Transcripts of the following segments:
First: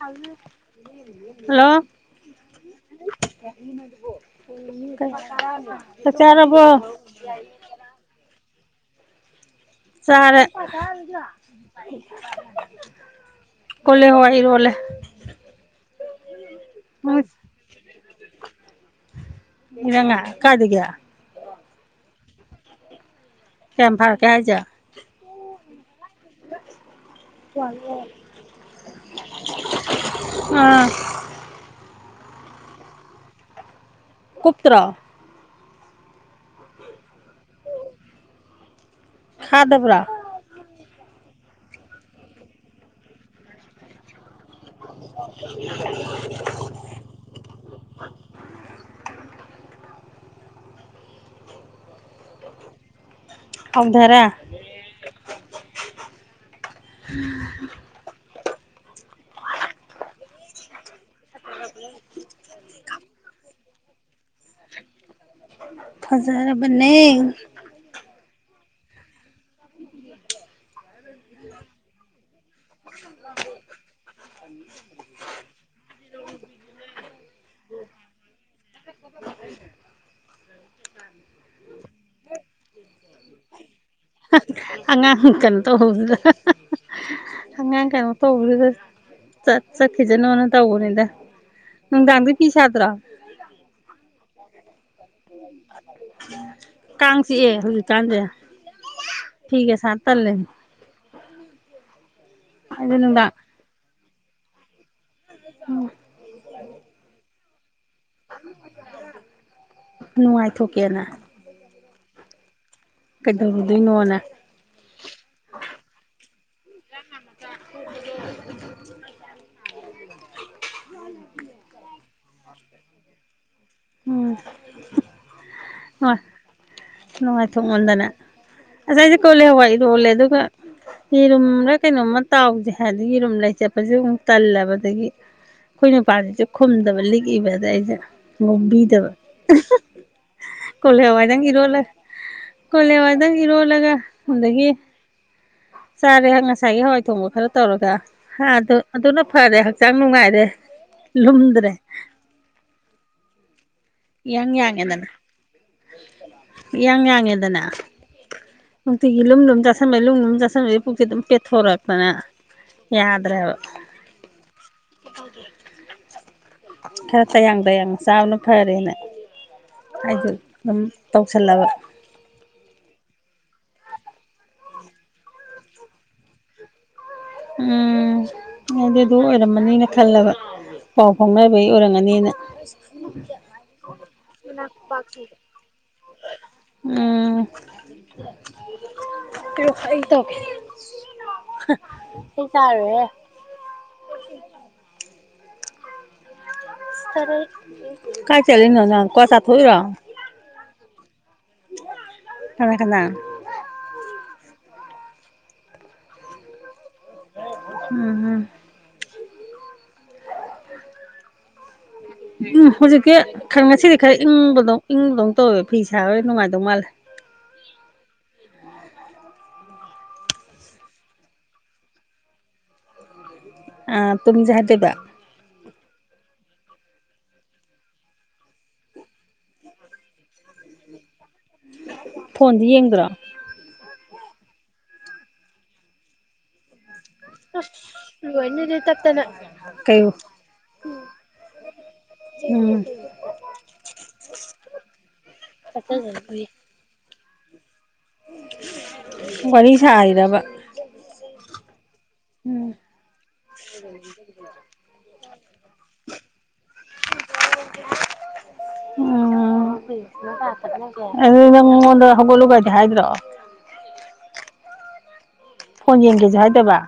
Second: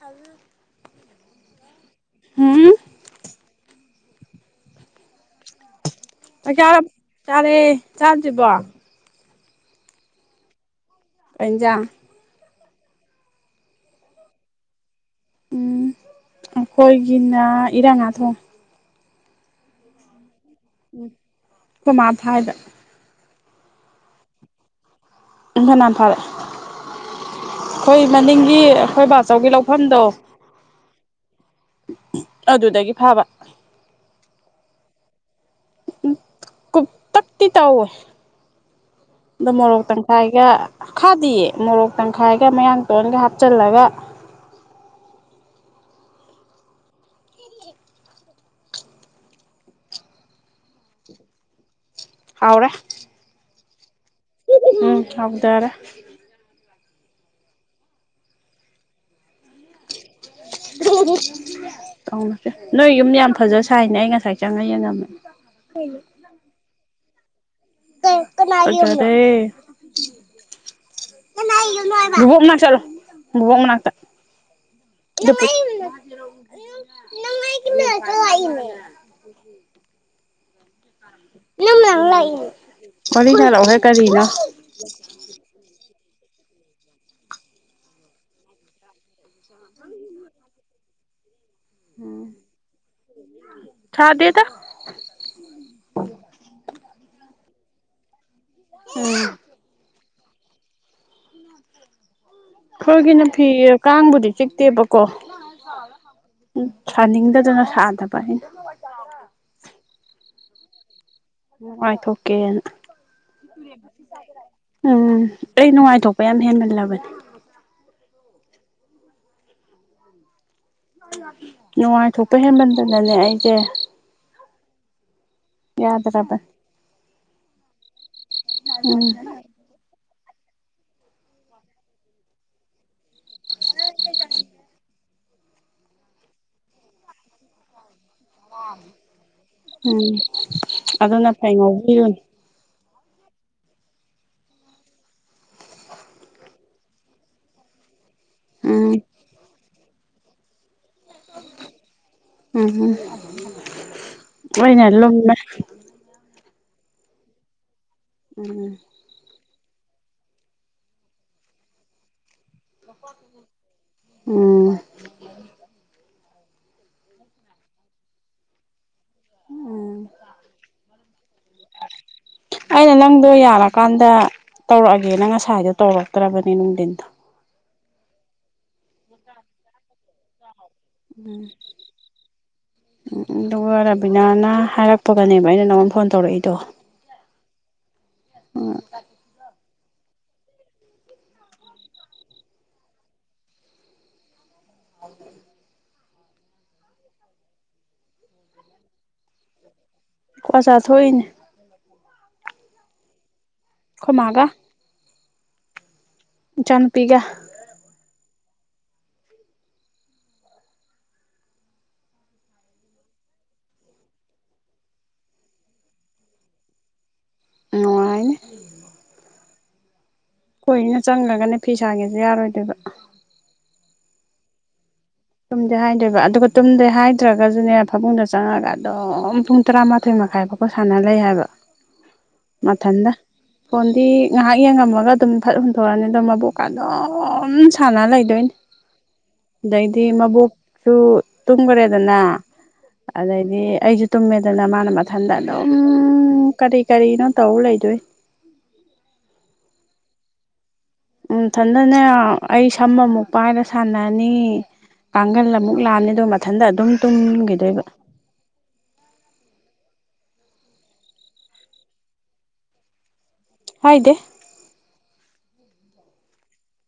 Hello ꯎꯝ ꯆꯥꯛ ꯆꯥꯔꯕꯕꯣ ꯆꯥꯔꯕ ꯆꯥꯔꯦ ꯆꯥꯗ꯭ꯔꯤꯕꯣ ꯆꯥꯔꯦ ꯀꯩ ꯏꯟꯖꯥꯡ [inaudible] ꯀꯣꯜꯂꯤ ꯍꯋꯥꯏ ꯏꯔꯣꯂꯦ ꯎꯝ ꯑꯩꯈꯣꯏꯒꯤꯅ ꯏꯔꯥꯡ꫰ꯉꯥ ꯊꯣꯡꯉꯦ ꯏꯔꯥꯛ ꯉꯥ ꯀꯥꯏꯗꯒꯤ ꯑꯍꯣꯏ ꯃꯥ ꯐꯥꯔꯤꯕꯥ ꯀꯌꯥꯝ ꯐꯥꯔꯛꯀꯦ ꯍꯥꯏꯖ ꯎ ꯐꯅꯥꯟ ꯐꯥꯔꯛꯑꯦ ꯑꯩꯈꯣꯏ ꯃꯅꯤꯡꯒꯤ ꯑꯩꯈꯣꯏ ꯕꯥꯆꯧꯒꯤ ꯂꯧꯐꯝꯗꯣ ꯑꯥ ꯑꯗꯨꯗꯒꯤ ꯐꯕ ꯀꯨꯄꯇꯔꯣ ꯎ ꯀꯨꯄꯇꯥꯛꯇꯤ ꯇꯎ ꯏ ꯑꯗꯣ ꯃꯣꯔꯣꯛ ꯈꯥꯗꯕ꯭ꯔꯣ ꯇꯪꯈꯥꯏꯒꯥ ꯈꯥꯗꯤꯌꯦ ꯃꯣꯔꯣꯛ ꯇꯪꯈꯥꯏꯒ ꯃꯌꯥꯡ ꯇꯤꯟꯒꯥ ꯍꯥꯞꯆꯤꯜꯂꯒ [unintelligible] ꯍꯥꯎꯔꯦ [inaudible] ꯎꯝ ꯍꯥꯎꯔꯦ [inaudible] [unintelligible] ꯇꯧꯁꯦ ꯅꯣꯏ ꯌꯨꯝ ꯌꯥꯝ ꯐꯖꯁꯥ ꯁꯥꯏꯅ ꯑꯩ ꯉꯁꯥꯏ ꯆꯪꯉꯒ ꯌꯦꯡꯉꯝꯃꯦ꯫ ꯐꯖꯥꯔꯕꯅꯦ꯫ [unintelligible] ꯀꯩ ꯀꯅꯥꯒꯤ ꯌꯨꯝꯅꯣ ꯐꯖꯔꯦ [unintelligible] ꯀꯅꯥꯏ ꯌꯨꯝꯅꯣ ꯍꯥꯏꯕ ꯑꯣ ꯆꯠꯂꯣ ꯕꯣꯕꯣꯛ ꯃꯅꯥꯛꯇ ꯅꯪ ꯑꯩ ꯅꯪ ꯑꯩꯒꯤ ꯃꯅꯥꯛꯇ ꯂꯥꯛꯂꯤꯅꯦ꯫ [unintelligible] ꯅꯪ ꯅꯥꯛ ꯂꯥꯛꯏꯅꯦ [unintelligible] ꯑꯉꯥꯡ ꯀꯩꯅꯣ ꯇꯧꯕꯗꯨꯗ ꯑꯉꯥꯡ ꯀꯩꯅꯣ ꯇꯧꯕꯗꯨꯗ ꯆꯠ ꯆꯠꯈꯤꯁꯅꯣ ꯇꯧꯕꯅꯤꯗ꯫ ꯅꯨꯡꯗꯥꯡꯗ ꯐꯤ ꯁꯥꯗꯔꯣ꯫ ꯁꯥꯗꯦꯗ ꯀꯥꯡ ꯆꯤꯛꯑꯦ ꯍꯧꯖꯤꯛꯀꯥꯟꯖꯦ꯫ ꯑꯩꯈꯣꯏꯒꯤꯅ ꯐꯤꯒ ꯁꯥ ꯇꯜꯂꯦ꯫ ꯈꯨꯜꯒꯤꯅ ꯐꯤ ꯀꯥꯡꯕꯨꯗꯤ ꯆꯤꯛꯇꯦꯕ ꯀꯣ ꯎꯝ ꯁꯥꯅꯤꯡꯗꯗꯅ ꯁꯥꯟ [unintelligible] ꯅꯨꯉꯥꯏꯊꯣꯛꯀꯦꯅ꯫ ꯅꯨꯉꯥꯏꯊꯣꯛꯀꯦꯅ꯫ ꯀꯩꯗꯧꯔꯨꯗꯣꯏꯅꯣꯅ ꯎꯝ ꯑꯩ ꯅꯨꯉꯥꯏꯊꯣꯛꯄ ꯌꯥꯝ ꯍꯦꯟꯃꯜꯂꯕꯅꯦ [unintelligible] ꯅꯨꯉꯥꯏ ꯊꯣꯛꯄ ꯍꯦꯟꯃꯟ ꯗꯅꯅꯦ ꯑꯩꯖꯦ ꯎꯝ ꯍꯣꯏ ꯌꯥꯗ꯭ꯔꯕꯅꯦ ꯅꯨꯉꯥꯏ ꯊꯣꯛꯃꯟꯗꯅ ꯑꯗꯨ ꯎꯝ ꯑꯩ ꯀꯣꯂꯤ ꯍꯋꯥꯏ ꯏꯔꯣꯜꯂꯦ ꯑꯗꯨ [unintelligible] ꯌꯦꯔꯨꯝꯂ ꯀꯩꯅꯣꯝꯃ ꯇꯥꯎꯁꯦ ꯍꯥꯏꯔꯗꯤ ꯌꯦꯔꯨꯝ ꯂꯩ꯫ ꯆꯠꯄꯁꯨꯨ ꯑꯃꯨꯛ ꯇꯜꯂꯕ ꯑꯗꯒꯤ ꯑꯩꯈꯣꯏ ꯅꯨꯄꯥꯥꯁꯤꯁꯨ ꯈꯨꯝꯗꯕ ꯂꯤꯛꯏꯕ ꯑꯗ ꯑꯩꯖꯦ ꯉꯧꯕꯤꯗꯕ ꯎꯝ ꯀꯣꯂꯤ ꯑꯗꯨꯅ ꯐꯩ ꯉꯧꯕꯤꯌꯨꯅꯨ ꯗꯪ ꯏꯔꯣꯂꯒ ꯑꯗꯒꯤ ꯆꯥꯔꯦ ꯍ ꯉꯁꯥꯏꯒꯤ ꯍꯋꯥꯏ ꯊꯣꯡꯕ ꯈꯔ ꯇꯧꯔꯒ ꯍꯥ ꯑꯗꯣ ꯎꯝ ꯑꯗꯨꯅ ꯐꯔꯦ ꯍꯛꯆꯥꯡ ꯅꯨꯡꯉꯥꯏꯔꯦ ꯂꯨꯝꯗ꯭ꯔꯦ ꯎꯝꯍꯨꯝ ꯏꯌꯥꯡ ꯑꯣꯏꯅꯦ ꯌꯥꯡꯉꯦꯗꯅ ꯂꯨꯝꯃꯦ ꯏꯌꯥꯡ ꯌꯥꯡꯉꯦꯗꯅ ꯎꯝ ꯅꯨꯡꯇꯤꯒꯤ ꯂꯨꯝ ꯂꯨꯝ ꯆꯥꯁꯟ ꯊꯃꯦ ꯂꯨꯝ ꯂꯨꯝ ꯆꯥꯁꯟꯕꯩ ꯑꯩ ꯄꯨꯛꯁꯦ ꯑꯗꯨꯝ ꯄꯦꯊꯣꯔꯛꯇꯅ ꯌꯥꯗ꯭ꯔꯦ ꯍꯥꯏꯕ ꯎꯝ ꯈꯔ ꯇꯌꯥꯡ ꯇꯌꯥꯡ ꯆꯥꯕꯅ ꯐꯔꯦꯅ ꯎꯝ ꯑꯩꯁꯨ ꯑꯗꯨꯝ ꯇꯧꯁꯜꯂꯕ ꯂꯥꯛꯀꯥꯟꯗ ꯇꯧꯔꯛꯑꯒꯦꯅ ꯉꯁꯥꯏꯗꯣ ꯇꯧꯔꯛꯇ꯭ꯔꯕꯅꯦ ꯅꯨꯡꯗꯤꯟꯗꯣ ꯎꯝ ꯑꯩꯗꯤ ꯑꯗꯨ ꯑꯣꯏꯔꯝꯃꯅꯤꯅ ꯈꯜꯂꯕ ꯄꯥꯎ ꯐꯥꯎꯅꯕꯩ ꯑꯣꯏꯔꯝꯒꯅꯤꯅ ꯎꯝ ꯎꯝ ꯑꯗꯨꯒ ꯔꯕꯤꯅꯥꯅ ꯍꯥꯏꯔꯛꯄꯒꯅꯦꯕ ꯑꯩꯅ ꯅꯪꯉꯣꯟꯗ ꯐꯣꯟ ꯇꯧꯔꯛꯏꯗꯣ ꯎꯝ [unintelligible] ꯀꯩ ꯑꯩ ꯇꯧꯒꯦ ꯁꯤ ꯇꯥꯏꯔꯣꯏ ꯍꯦ ꯀꯥꯏ ꯆꯂꯤꯅꯣ ꯅꯪ ꯀ꯭ꯌꯥ ꯆꯥ ꯊꯣꯛꯏꯔꯣ ꯀ꯭ꯋꯥ ꯆꯥ ꯊꯣꯛꯏꯅꯦ ꯀꯅꯥ ꯀꯅꯥ ꯑꯩꯈꯣꯏ ꯏꯆꯥꯅꯨ ꯎꯝ ꯎꯝ ꯎꯝ ꯍꯧꯖꯤꯛꯇꯤ ꯈꯔ ꯉꯁꯤꯗꯤ ꯈꯔ ꯏꯪꯕꯗꯧ ꯏꯪ ꯕꯗꯧ ꯇꯧꯋꯦ ꯐꯤ ꯁꯥꯔꯣꯏ ꯅꯨꯡꯉꯥꯏꯗꯧ ꯃꯥꯜꯂꯦ ꯅꯨꯡꯉꯥꯏꯅꯤ ꯀꯣꯏꯅ ꯆꯪꯉꯒꯅꯦ ꯐꯤ ꯁꯥꯒꯦꯁ ꯌꯥꯔꯣꯏꯗꯣꯏꯕ ꯑꯥ ꯇꯨꯝꯁꯦ ꯍꯥꯏꯗꯣꯏꯕ ꯇꯨꯝꯗꯦ ꯍꯥꯏꯗꯣꯏꯕ ꯑꯗꯨꯒ ꯇꯨꯝꯗꯦ ꯍꯥꯏꯗ꯭ꯔꯒꯁꯨꯅꯦ ꯐꯃꯨꯡꯗ ꯆꯪꯉꯒ ꯑꯗꯨꯝ ꯄꯨꯡ ꯇꯔꯥꯃꯥꯊꯣꯏ ꯃꯈꯥꯏꯐꯥꯎꯕ ꯁꯥꯟꯅ ꯂꯩ ꯍꯥꯏꯕ ꯐꯣꯟꯗꯤ ꯌꯦꯡꯗ꯭ꯔꯣ ꯃꯊꯟꯗ ꯐꯣꯟꯗꯤ ꯉꯥꯏꯍꯥꯛ ꯌꯦꯡꯉꯝꯃꯒ ꯑꯗꯨꯝ ꯐꯠ ꯍꯨꯟꯗꯣꯛꯑꯅꯤ ꯑꯗꯣ ꯃꯕꯨꯛꯀꯥ ꯑꯗꯨꯝ ꯑꯁ ꯁꯥꯟꯅ ꯂꯣꯏꯔꯅꯤ ꯑꯗꯨꯗꯤ ꯇꯠꯇꯅ ꯍꯥꯏꯗꯤ ꯃꯕꯣꯛꯁꯨ ꯇꯨꯝꯈ꯭ꯔꯦꯗꯅ ꯎꯝ ꯑꯗꯩꯗꯤ ꯑꯩꯁꯨ ꯇꯨꯝꯃꯦꯗꯅ ꯃꯥꯅ ꯃꯊꯟꯗ ꯑꯗꯨꯝ ꯀꯔꯤ ꯀꯔꯤꯅꯣ ꯇꯧ ꯂꯩꯗꯣꯏ ꯋꯥꯔꯤ ꯁꯥꯔꯤꯔꯕ ꯃꯊꯟ ꯑꯗꯨꯅꯦ ꯑꯩ ꯎꯝ ꯁꯝꯃ ꯑꯃꯨꯛ ꯄꯥꯏꯔ ꯁꯥꯟꯅꯅꯤ ꯀꯥꯡ ꯃꯈꯜ ꯑꯃꯨꯛ ꯂꯥꯛꯑꯥꯅꯦꯗꯣ ꯏꯊꯟꯗ ꯑꯗꯨꯝ ꯇꯨꯝꯈꯤꯗꯣꯏꯕ ꯑꯗꯨꯗꯤ ꯅꯪꯉꯣꯟꯗ ꯍꯧꯒꯠꯂꯨ ꯀꯗꯤ ꯍꯥꯏꯗ꯭ꯔꯣ ꯍꯥꯏꯗꯦ ꯐꯣꯟ ꯌꯦꯡꯒꯦꯁꯨ ꯍꯥꯏꯗꯕ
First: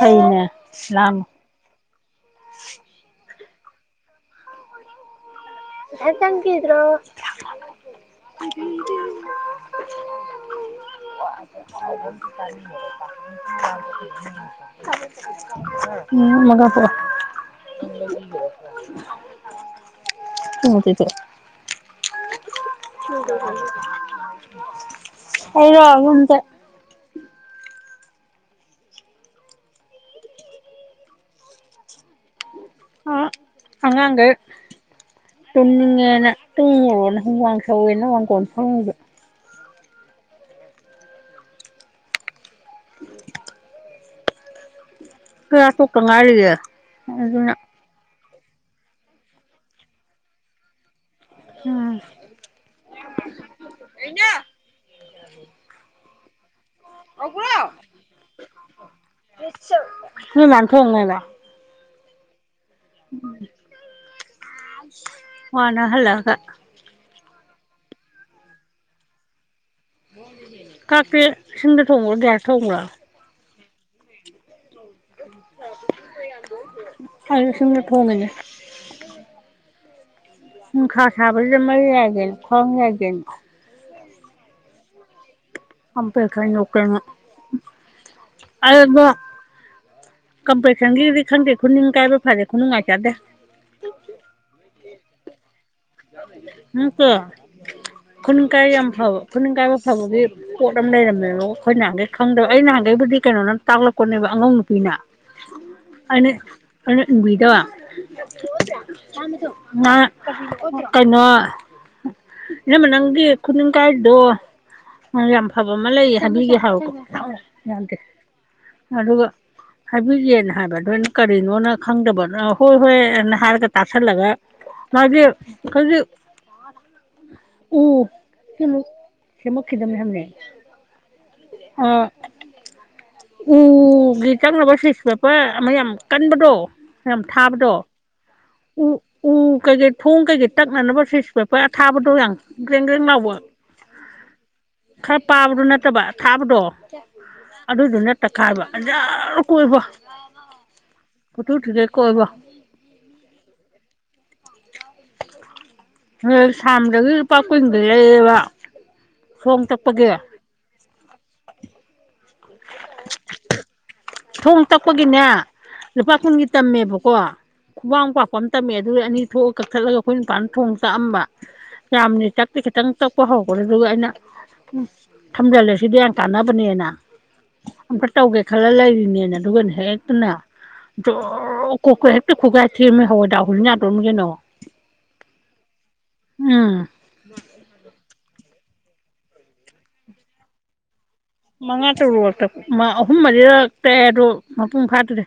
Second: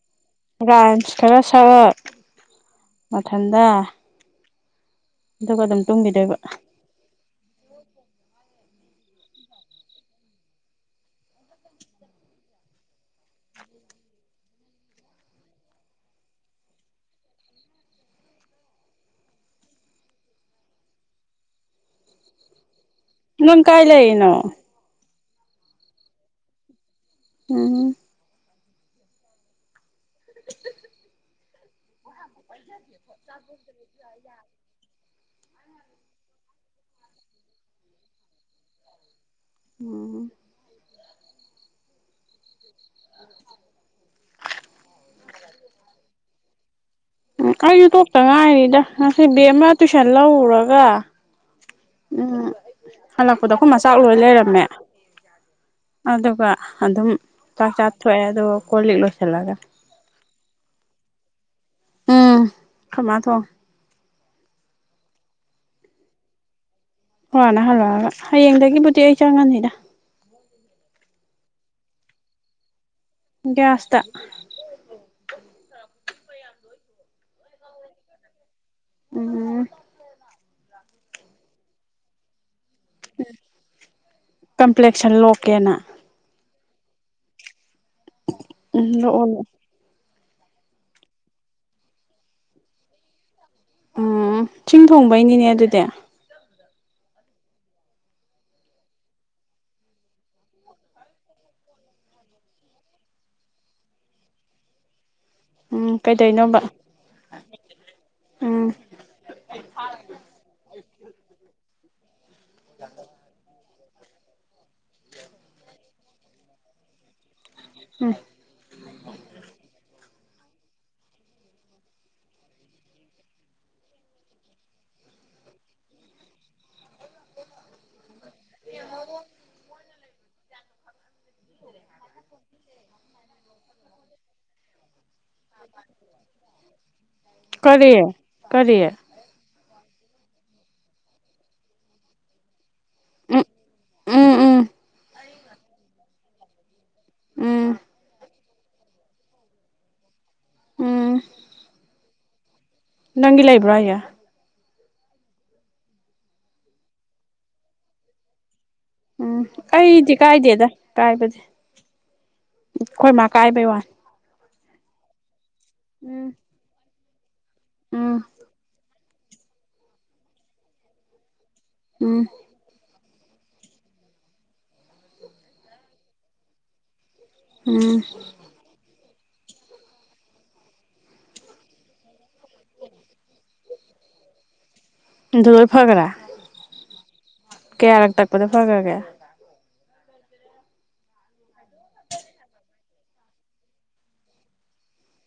[inaudible] [inaudible] ꯕꯔ꯭ꯥꯁ ꯂꯥꯡꯉꯨ ꯈꯔ [inaudible] ꯃꯊꯟꯇꯥ [inaudible] ꯀꯗ꯭ꯔꯣ [inaudible] [inaudible] [inaudible] ꯅꯪ ꯀꯥꯏ ꯂꯩꯔꯤꯅꯣ ꯑꯩꯔꯣ ꯌꯨꯝꯗꯥ ꯎꯝ [inaudible] ꯑꯥ ꯑꯉꯥꯡꯒꯩ [inaudible] ꯇꯨꯝꯅꯤꯡꯉꯦꯅ ꯇꯣꯝꯃꯨꯔꯣꯅ ꯍꯨꯃꯥꯡ ꯁꯧꯏꯅꯥ ꯃꯥꯡꯉꯣꯜ ꯐꯝꯃꯤꯕꯥ ꯎꯝ [inaudible] ꯆꯥꯛ ꯇꯣꯛꯇ ꯉꯥꯏꯔꯤꯌꯦ ꯎꯝ ꯑꯗꯨꯅ [inaudible] ꯉꯁꯤ ꯕꯦꯝ ꯑꯃ ꯇꯨꯏꯁꯟ ꯂꯧꯔꯔꯒ ꯎꯝ ꯎꯝ ꯍꯜꯂꯛꯄꯗ ꯑꯩꯈꯣꯏ ꯃꯆꯥꯛ ꯂꯣꯏ ꯂꯩꯔꯝꯃꯦ ꯑꯗꯨꯒ ꯑꯗꯨꯝ ꯆꯥꯛ ꯆꯥꯊꯣꯛꯑꯦ ꯑꯗꯨꯒ ꯀꯣꯜ ꯂꯤꯛ ꯂꯣꯏꯁꯤꯜꯂꯒ ꯅꯣꯏ ꯃꯅꯥ ꯊꯣꯛꯉꯦꯕꯥ ꯎꯝ ꯑꯈꯣꯏ ꯃꯥ ꯊꯣꯛꯉꯦ ꯋꯥꯅ ꯍꯜꯂꯛꯑꯒꯥ ꯋꯥꯅ ꯍꯜꯂꯛꯑꯒ ꯍꯌꯦꯡꯗꯒꯤꯕꯨꯗꯤ ꯑꯩ ꯆꯪꯉꯅꯤꯗ ꯆꯥꯛꯇꯤ ꯁꯤꯁꯤꯡꯗꯥ ꯊꯣꯡꯕꯔꯣ ꯒꯥꯁ ꯇꯥ ꯊꯣꯡꯕꯔꯣ ꯒꯥꯁꯇꯥ ꯑꯩꯁꯨ ꯁꯤꯡꯗꯥ ꯊꯣꯡꯉꯤꯅꯦ ꯎꯝ ꯍꯨꯡꯁꯥ ꯁꯥꯥꯕꯁꯤꯗꯥ ꯃꯩ ꯌꯥꯏꯒꯦꯅꯥ [inaudible] ꯀꯝꯄ꯭ꯂꯦꯛꯁꯟ ꯂꯣꯛ ꯑꯝ ꯄ ꯈꯩꯅꯣ ꯀꯩꯅꯣ ꯑꯝꯅ ꯑꯣꯟꯂ ꯀꯝꯄ꯭ꯂꯦꯁꯟꯒꯤꯗꯤ ꯈꯪꯗꯦ ꯈꯨꯅꯤꯡ ꯀꯥꯏꯕ ꯐꯗꯦ ꯈꯨꯅꯨꯡꯉꯥꯏ ꯆꯥꯗꯦ ꯑꯝꯝ ꯁꯤꯡ ꯊꯣꯡꯕꯩꯅꯤꯅꯦ ꯑꯗꯨꯗꯤ ꯅꯠꯇꯦ ꯈꯨꯅꯤꯡ ꯀꯥꯏꯕ ꯌꯥꯝ ꯐꯕ ꯈꯨꯅꯤꯡ ꯀꯥꯏꯕ ꯐꯕꯒꯤ ꯄꯣꯠ ꯑꯃ ꯂꯩꯔꯝꯃꯦꯕꯣ ꯑꯩꯈꯣꯏ ꯅꯍꯥꯟꯒꯩ ꯈꯪꯗꯕ ꯑꯩ ꯅꯍꯥꯟꯒꯩꯕꯨꯗꯤ ꯀꯩꯅꯣ ꯅ ꯇꯥꯛꯂꯛꯄꯅꯦꯕ ꯑꯉꯧ ꯅꯨꯄꯤꯅ ꯎꯝ ꯑꯩꯅ ꯀꯩꯗꯩꯅꯣꯕ ꯏꯟꯕꯤꯗꯣ ꯎꯝ ꯅꯔ ꯀꯩꯅꯩꯅꯣ ꯑꯦꯅꯝꯃ ꯅꯪꯒꯤ ꯈꯨꯅꯤꯡ ꯀꯨꯅꯤꯡ ꯀꯥꯔꯤꯗꯣ ꯌꯥꯝ ꯐꯕ ꯑꯃ ꯂꯩꯌꯦ ꯍꯥꯏꯕꯤꯒꯦ ꯍꯥꯏꯎꯀꯣ ꯌꯥꯗꯦ ꯎꯝ ꯑꯗꯨꯒ ꯍꯥꯏ ꯍꯨꯏ ꯌꯦ ꯍꯥꯏꯕꯗꯣ ꯀꯔꯤꯅꯣꯅ ꯈꯪꯗꯕ ꯍꯣꯏ ꯍꯣꯏꯅ ꯍꯥꯏꯔꯒ ꯇꯥꯁꯜꯂꯒ ꯃꯥꯖ ꯑꯈꯣꯒ ꯎ ꯁꯦꯃꯨꯛ ꯁꯦꯃꯨꯛꯈꯤꯗꯕꯅꯦ ꯍꯅꯦ ꯑ ꯎꯒꯤ ꯇꯥꯛꯅꯕ ꯁꯤꯁ ꯄꯦꯄ ꯑꯃ ꯌꯥꯝ ꯀꯟꯕꯗꯣ ꯌꯥꯝ ꯊꯥꯕꯗꯣ ꯀꯔꯤ ꯀꯔꯤ ꯎ ꯎ ꯀꯩ ꯀꯩ ꯊꯣꯡ ꯀꯩꯀꯩ ꯇꯛꯅꯅꯕ ꯁꯤꯁ ꯄꯦꯄ ꯑꯊꯥꯕꯗꯣ ꯌꯥꯝ ꯒꯦꯡꯒꯦꯡ ꯂꯥꯎꯕ ꯎꯝ ꯎꯝ ꯎꯝ ꯈꯔ ꯄꯥꯕꯗꯣ ꯅꯠꯇꯕꯗꯣ ꯑꯊꯕꯥꯗꯣ ꯎꯝ ꯑꯗꯨꯗꯨꯅ ꯇ ꯈꯥꯏꯕ ꯑꯟꯖꯥꯠꯔ ꯀꯣꯏꯕꯣ ꯎꯝ ꯃꯇꯨ ꯊꯤꯖꯟ ꯀꯣꯏꯕ ꯅꯪꯒꯤ ꯂꯩꯕ꯭ꯔꯣ ꯑꯩꯌꯦ ꯑꯝ ꯁꯝꯗꯒꯤ ꯂꯨꯄꯥ ꯀꯨꯟꯒ ꯂꯩꯌꯦꯕ ꯑꯝ ꯊꯣꯡ ꯇꯛꯄꯒꯤ ꯑꯩꯗꯤ ꯀꯥꯏꯗꯦꯗ ꯀꯥꯏꯕꯗꯤ ꯍꯣꯏ ꯃꯥ ꯀꯥꯏꯕꯒꯤ ꯋꯥꯅꯤ ꯊꯣꯡ ꯇꯛꯄꯒꯤꯅꯦ ꯂꯄꯥ ꯎꯝ ꯀꯨꯟꯒꯤ ꯇꯝꯃꯦ ꯋꯥ ꯈꯨꯕꯥꯛ ꯃꯨꯛ ꯎꯝ ꯄꯛꯄ ꯇꯝꯃꯦ ꯅꯣꯏ ꯑꯅꯤ ꯊꯣꯛꯑꯒ ꯀꯛꯊꯠꯂꯒ ꯑꯩꯈꯣꯏ ꯅꯨꯄꯥꯥꯟꯗ ꯊꯣꯡ ꯆꯥꯛꯑꯝꯕ ꯌꯥꯝꯗꯦ ꯎꯝ ꯆꯪꯛꯇꯦ ꯈꯤꯇꯪ ꯆꯛꯄ ꯍꯧꯈ꯭ꯔꯦ ꯑꯗꯨꯒ ꯑꯩꯅ ꯎ ꯊꯝꯖꯤꯜꯂꯦ ꯁꯤꯗꯤ ꯌꯥꯝ ꯀꯥꯟꯅꯕꯅꯦꯅ ꯎꯝ ꯑꯃꯨꯀ ꯇꯧꯒꯦ ꯈꯜꯂ ꯂꯩꯔꯤ ꯅꯦꯅ ꯑꯗꯨꯒꯅꯦ ꯍꯦꯛꯇꯅꯦ ꯖꯣꯔ ꯀꯣꯛꯀ ꯍꯦꯛꯇ ꯈꯨꯒꯥꯏ ꯊꯦꯝꯔꯝꯅꯀ ꯍꯋꯥꯏꯗ꯭ꯔꯥꯛ ꯍꯨꯜ ꯌꯥꯗꯣꯔꯝꯅꯤ ꯀꯩꯅꯣ ꯗꯣ ꯂꯣꯏ ꯐꯒ꯭ꯔꯦ ꯎꯝ ꯀꯌꯥꯔꯛ ꯇꯛ ꯄꯗ ꯐꯒ꯭ꯔꯒꯦ ꯃꯉꯥ ꯇꯔꯨꯛꯔꯛ ꯇꯛ ꯃ ꯑꯍꯨꯝ ꯃꯔꯤꯔꯛ ꯇꯛꯑꯦ ꯑꯗꯣ ꯃꯄꯨꯡ ꯐꯥꯗ꯭ꯔꯤ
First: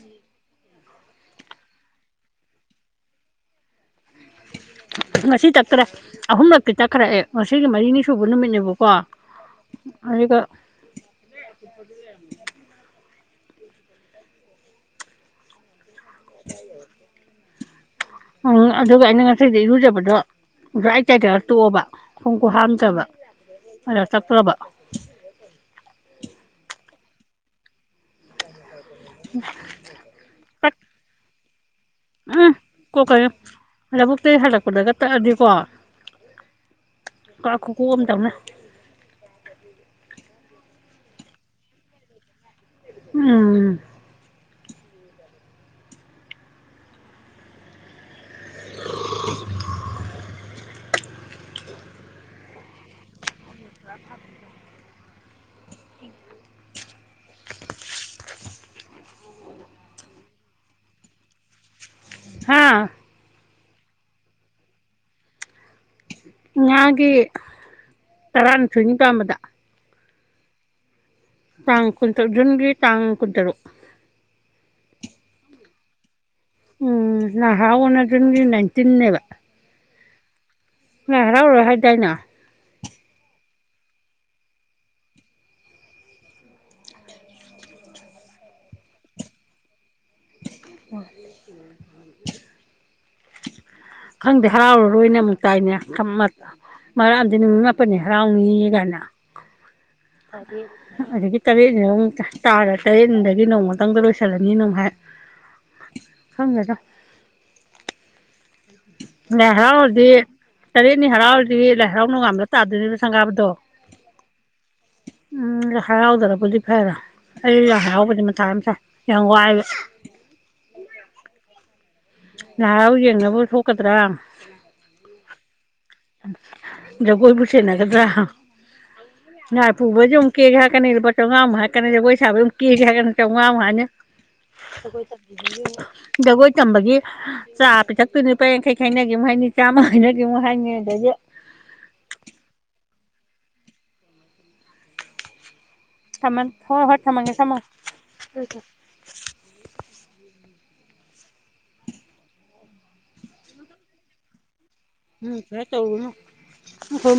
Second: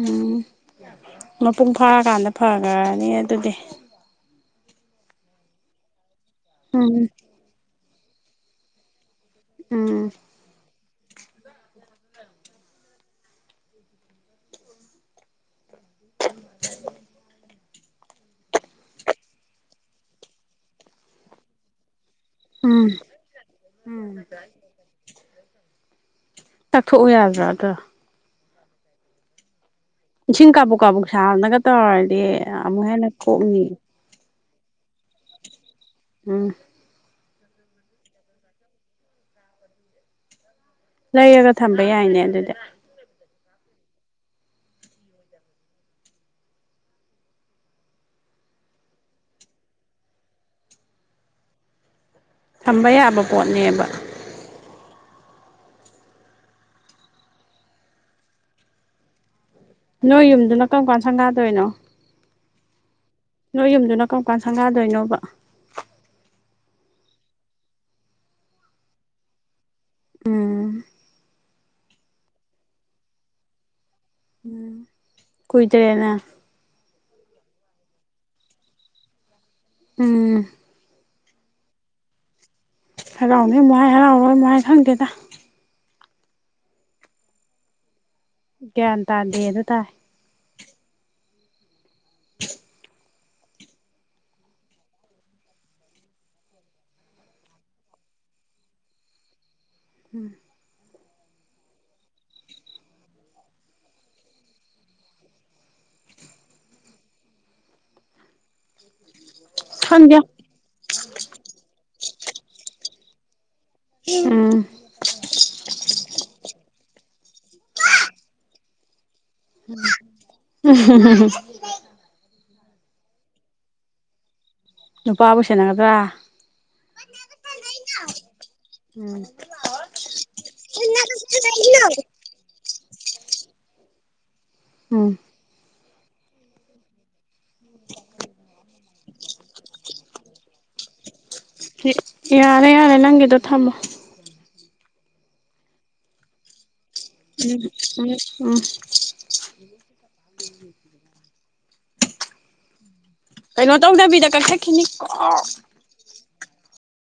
ꯎꯝ ꯃꯄꯨꯡ ꯐꯥꯔꯀꯥꯟꯗ ꯐꯈꯒ꯭ꯔꯅꯤ ꯑꯗꯨꯗꯤ ꯉꯁꯤ ꯇꯛꯇ꯭ꯔꯦ ꯑꯍꯨꯝꯂꯛꯇꯤ ꯎꯝ ꯇꯛꯈꯔꯦ ꯑꯩ ꯉꯁꯤꯒꯤ ꯃꯔꯤꯅꯤ ꯁꯨ ꯁꯨꯕ ꯅꯨꯃꯤꯠꯅꯦꯕꯀꯣ ꯎꯝ ꯑꯗꯨꯒ [unintelligible] [unintelligible] ꯎꯝ ꯑꯗꯨꯒ ꯑꯩꯅ ꯉꯁꯤꯗ ꯏꯔꯨꯖꯕꯗꯣ ꯖ꯭ꯋꯥꯏ ꯆꯥꯏꯊꯔ ꯇꯣꯛꯑꯕ ꯈꯣꯡꯈꯨ ꯍꯥꯝꯗꯕ ꯎꯝ ꯑꯗꯨꯗ ꯇꯛꯇ꯭ꯔꯕ ꯊꯣꯛꯎ ꯌꯥꯗ꯭ꯔꯥ ꯑꯗꯣ [unintelligible] ꯏꯁꯤꯡ ꯇꯛ ꯀꯥꯕꯨꯛ ꯀꯥꯕꯨꯛ ꯁꯥꯍꯟꯅꯒ ꯇꯧꯔꯗꯤ ꯎꯝ ꯑꯃꯨꯛ ꯍꯦꯟꯅ ꯀꯣꯛꯅꯤ ꯇꯛꯑ ꯗꯤꯀꯣ ꯎꯝ ꯀ ꯈꯨꯀꯣꯛ ꯑꯝ ꯇꯧꯅꯤ ꯂꯩꯔꯒ ꯊꯝꯕ ꯌꯥꯏꯅꯦ ꯑꯗꯨꯗꯤ ꯎꯝ [unintelligible] ꯊꯝꯕ ꯌꯥꯕ [unintelligible] ꯄꯣꯠꯅꯦꯕ ꯂ ꯊꯥꯕꯤ ꯅꯣꯏ ꯌꯨꯝꯗꯨꯅ ꯀꯝꯀꯥꯟ ꯁꯪꯒꯥꯗꯣꯏꯅꯣ ꯍꯥꯥ ꯅꯣꯏ ꯌꯨꯝꯗꯨꯅ ꯀꯝ ꯀꯥꯟ ꯁꯪꯒꯥꯗꯣꯏꯅꯣꯕ ꯏꯉꯥꯒꯤ ꯇꯔꯥꯅꯤꯊꯣꯏꯅꯤ ꯄꯥꯟꯕꯝꯕꯗ ꯎꯝ ꯇꯥꯡ ꯀꯨꯟꯇꯔꯨꯛ ꯖꯨꯟꯒꯤ ꯇꯥꯡ ꯀꯨꯟꯇꯔꯨꯛ ꯀꯨꯏꯗꯇ꯭ꯔꯦꯅ ꯎꯝ ꯅꯍꯥ ꯑꯣꯅ ꯖꯨꯟꯒꯤ ꯅꯥꯏꯟꯇꯤꯟꯅꯦꯕ ꯎꯝ ꯂꯥꯏ ꯍꯔꯥꯎꯔꯣꯏ ꯍꯥꯏꯗꯥꯏꯅꯦ ꯍꯔꯥꯎꯅꯤ ꯃꯨꯜꯍꯟꯕ ꯍꯥꯏ ꯍꯔꯥꯎꯔꯣꯏ ꯃꯨꯛ ꯍꯥꯏ ꯈꯪꯗꯦꯗ ꯒ꯭ꯌꯥꯟ ꯇꯗꯦꯗꯣ ꯇꯥꯏ ꯋꯥ [unintelligible] ꯈꯪꯗꯦ ꯍꯔꯥꯎꯔꯔꯣꯏꯅ ꯑꯃꯨꯛ ꯇꯥꯏꯅꯦ ꯃꯔꯛ ꯑꯝꯗꯤ ꯅꯨꯃꯤꯠ ꯃꯥꯄꯟꯅꯤ ꯍꯔꯥꯎꯅꯤ ꯀꯥꯏꯅ ꯎꯝ ꯍꯥꯏꯗꯤ ꯑꯗꯒꯤ ꯇꯔꯦꯠꯏꯢꯌꯨꯡ ꯇꯥꯔ ꯇꯔꯦꯠꯅꯤꯗꯒꯤ ꯅꯣꯡꯃꯇꯪꯗ ꯂꯣꯏꯁꯤꯜꯂꯅꯤ ꯅꯃꯨꯛ ꯍꯥꯏ ꯈꯪꯒꯦꯗ꯫ ꯂꯥꯏ ꯍꯔꯥꯎꯔꯗꯤ ꯈꯪꯗꯦ ꯇꯔꯦꯠꯅꯤ ꯍꯔꯥꯎꯗꯤ ꯂ ꯍꯔꯥꯎ ꯅꯨꯡꯉꯥꯝꯕꯗ ꯇꯥꯗꯣꯏꯅꯦꯕ ꯁꯪꯒꯥꯕꯗꯣ ꯎꯝ ꯎꯝ ꯍꯔꯥꯎꯗ꯭ꯔꯕꯨꯗꯤ ꯐꯔꯦ ꯑꯩ ꯂꯥꯏ ꯍꯔꯥꯎꯕꯗꯤ ꯃꯊꯥ ꯌꯥꯝ ꯁꯥꯏ ꯌꯥꯝ ꯋꯥꯏꯕ ꯎꯝ ꯍꯨꯝ ꯝ ꯝ ꯂꯥꯏ ꯍꯥꯔꯥꯎ ꯌꯦꯡꯅꯕꯕꯨ ꯊꯣꯛꯀꯗ꯭ꯔꯥ ꯅꯨꯄꯥꯕꯨ ꯁꯦꯟꯅꯒꯗ꯭ꯔꯥ ꯖꯒꯣꯏꯕꯨ ꯁꯦꯟꯅꯒꯗ꯭ꯔꯥ ꯑ ꯎꯝ ꯉꯥ ꯄꯨꯕꯩꯁꯨꯨ ꯄꯨꯛ ꯀꯦꯒꯦ ꯍꯥꯢꯔꯛꯀꯅꯤ ꯂꯨꯄꯥ ꯆꯧꯉꯥ ꯃꯨꯛ ꯍꯥꯏꯔꯛꯀꯅꯤ ꯖꯒꯣꯏ ꯁꯥꯕꯩ ꯃꯨꯛ ꯀꯦꯒꯦ ꯍꯥꯏꯔꯛꯀꯅꯤ꯫ ꯆꯧꯉꯥ ꯃꯍꯥꯅꯤ ꯖꯒꯣꯏ ꯎꯝ ꯇꯝꯕꯤꯕꯒꯤ ꯑꯃꯨꯛ ꯖꯒꯣꯏ ꯇꯝꯕꯒꯤ ꯆꯥ ꯄꯤꯊꯛꯇꯣꯏꯅꯦ ꯂꯨꯄꯥ ꯌꯥꯡꯈꯩ ꯈꯥꯏꯅꯒꯤ ꯑꯃꯨꯛ ꯍꯥꯏꯅꯤ ꯆꯥꯝꯃ ꯈꯥꯏꯅꯒꯦ ꯑꯃꯨꯛ ꯍꯥꯏꯅꯤ ꯑꯗꯒꯤ ꯌꯥꯔꯦ ꯌꯥꯔꯦ ꯅꯪꯒꯤꯗꯣ ꯊꯝꯃꯣ꯫ ꯊꯃꯟ ꯍꯣ ꯍꯣ ꯎꯝ ꯎꯝ ꯎꯝ ꯀꯩꯅꯣ ꯇꯧꯗꯕꯤꯗ ꯀꯛꯊꯠ ꯏꯅꯤ ꯀꯣ ꯍꯨꯝ ꯍꯝ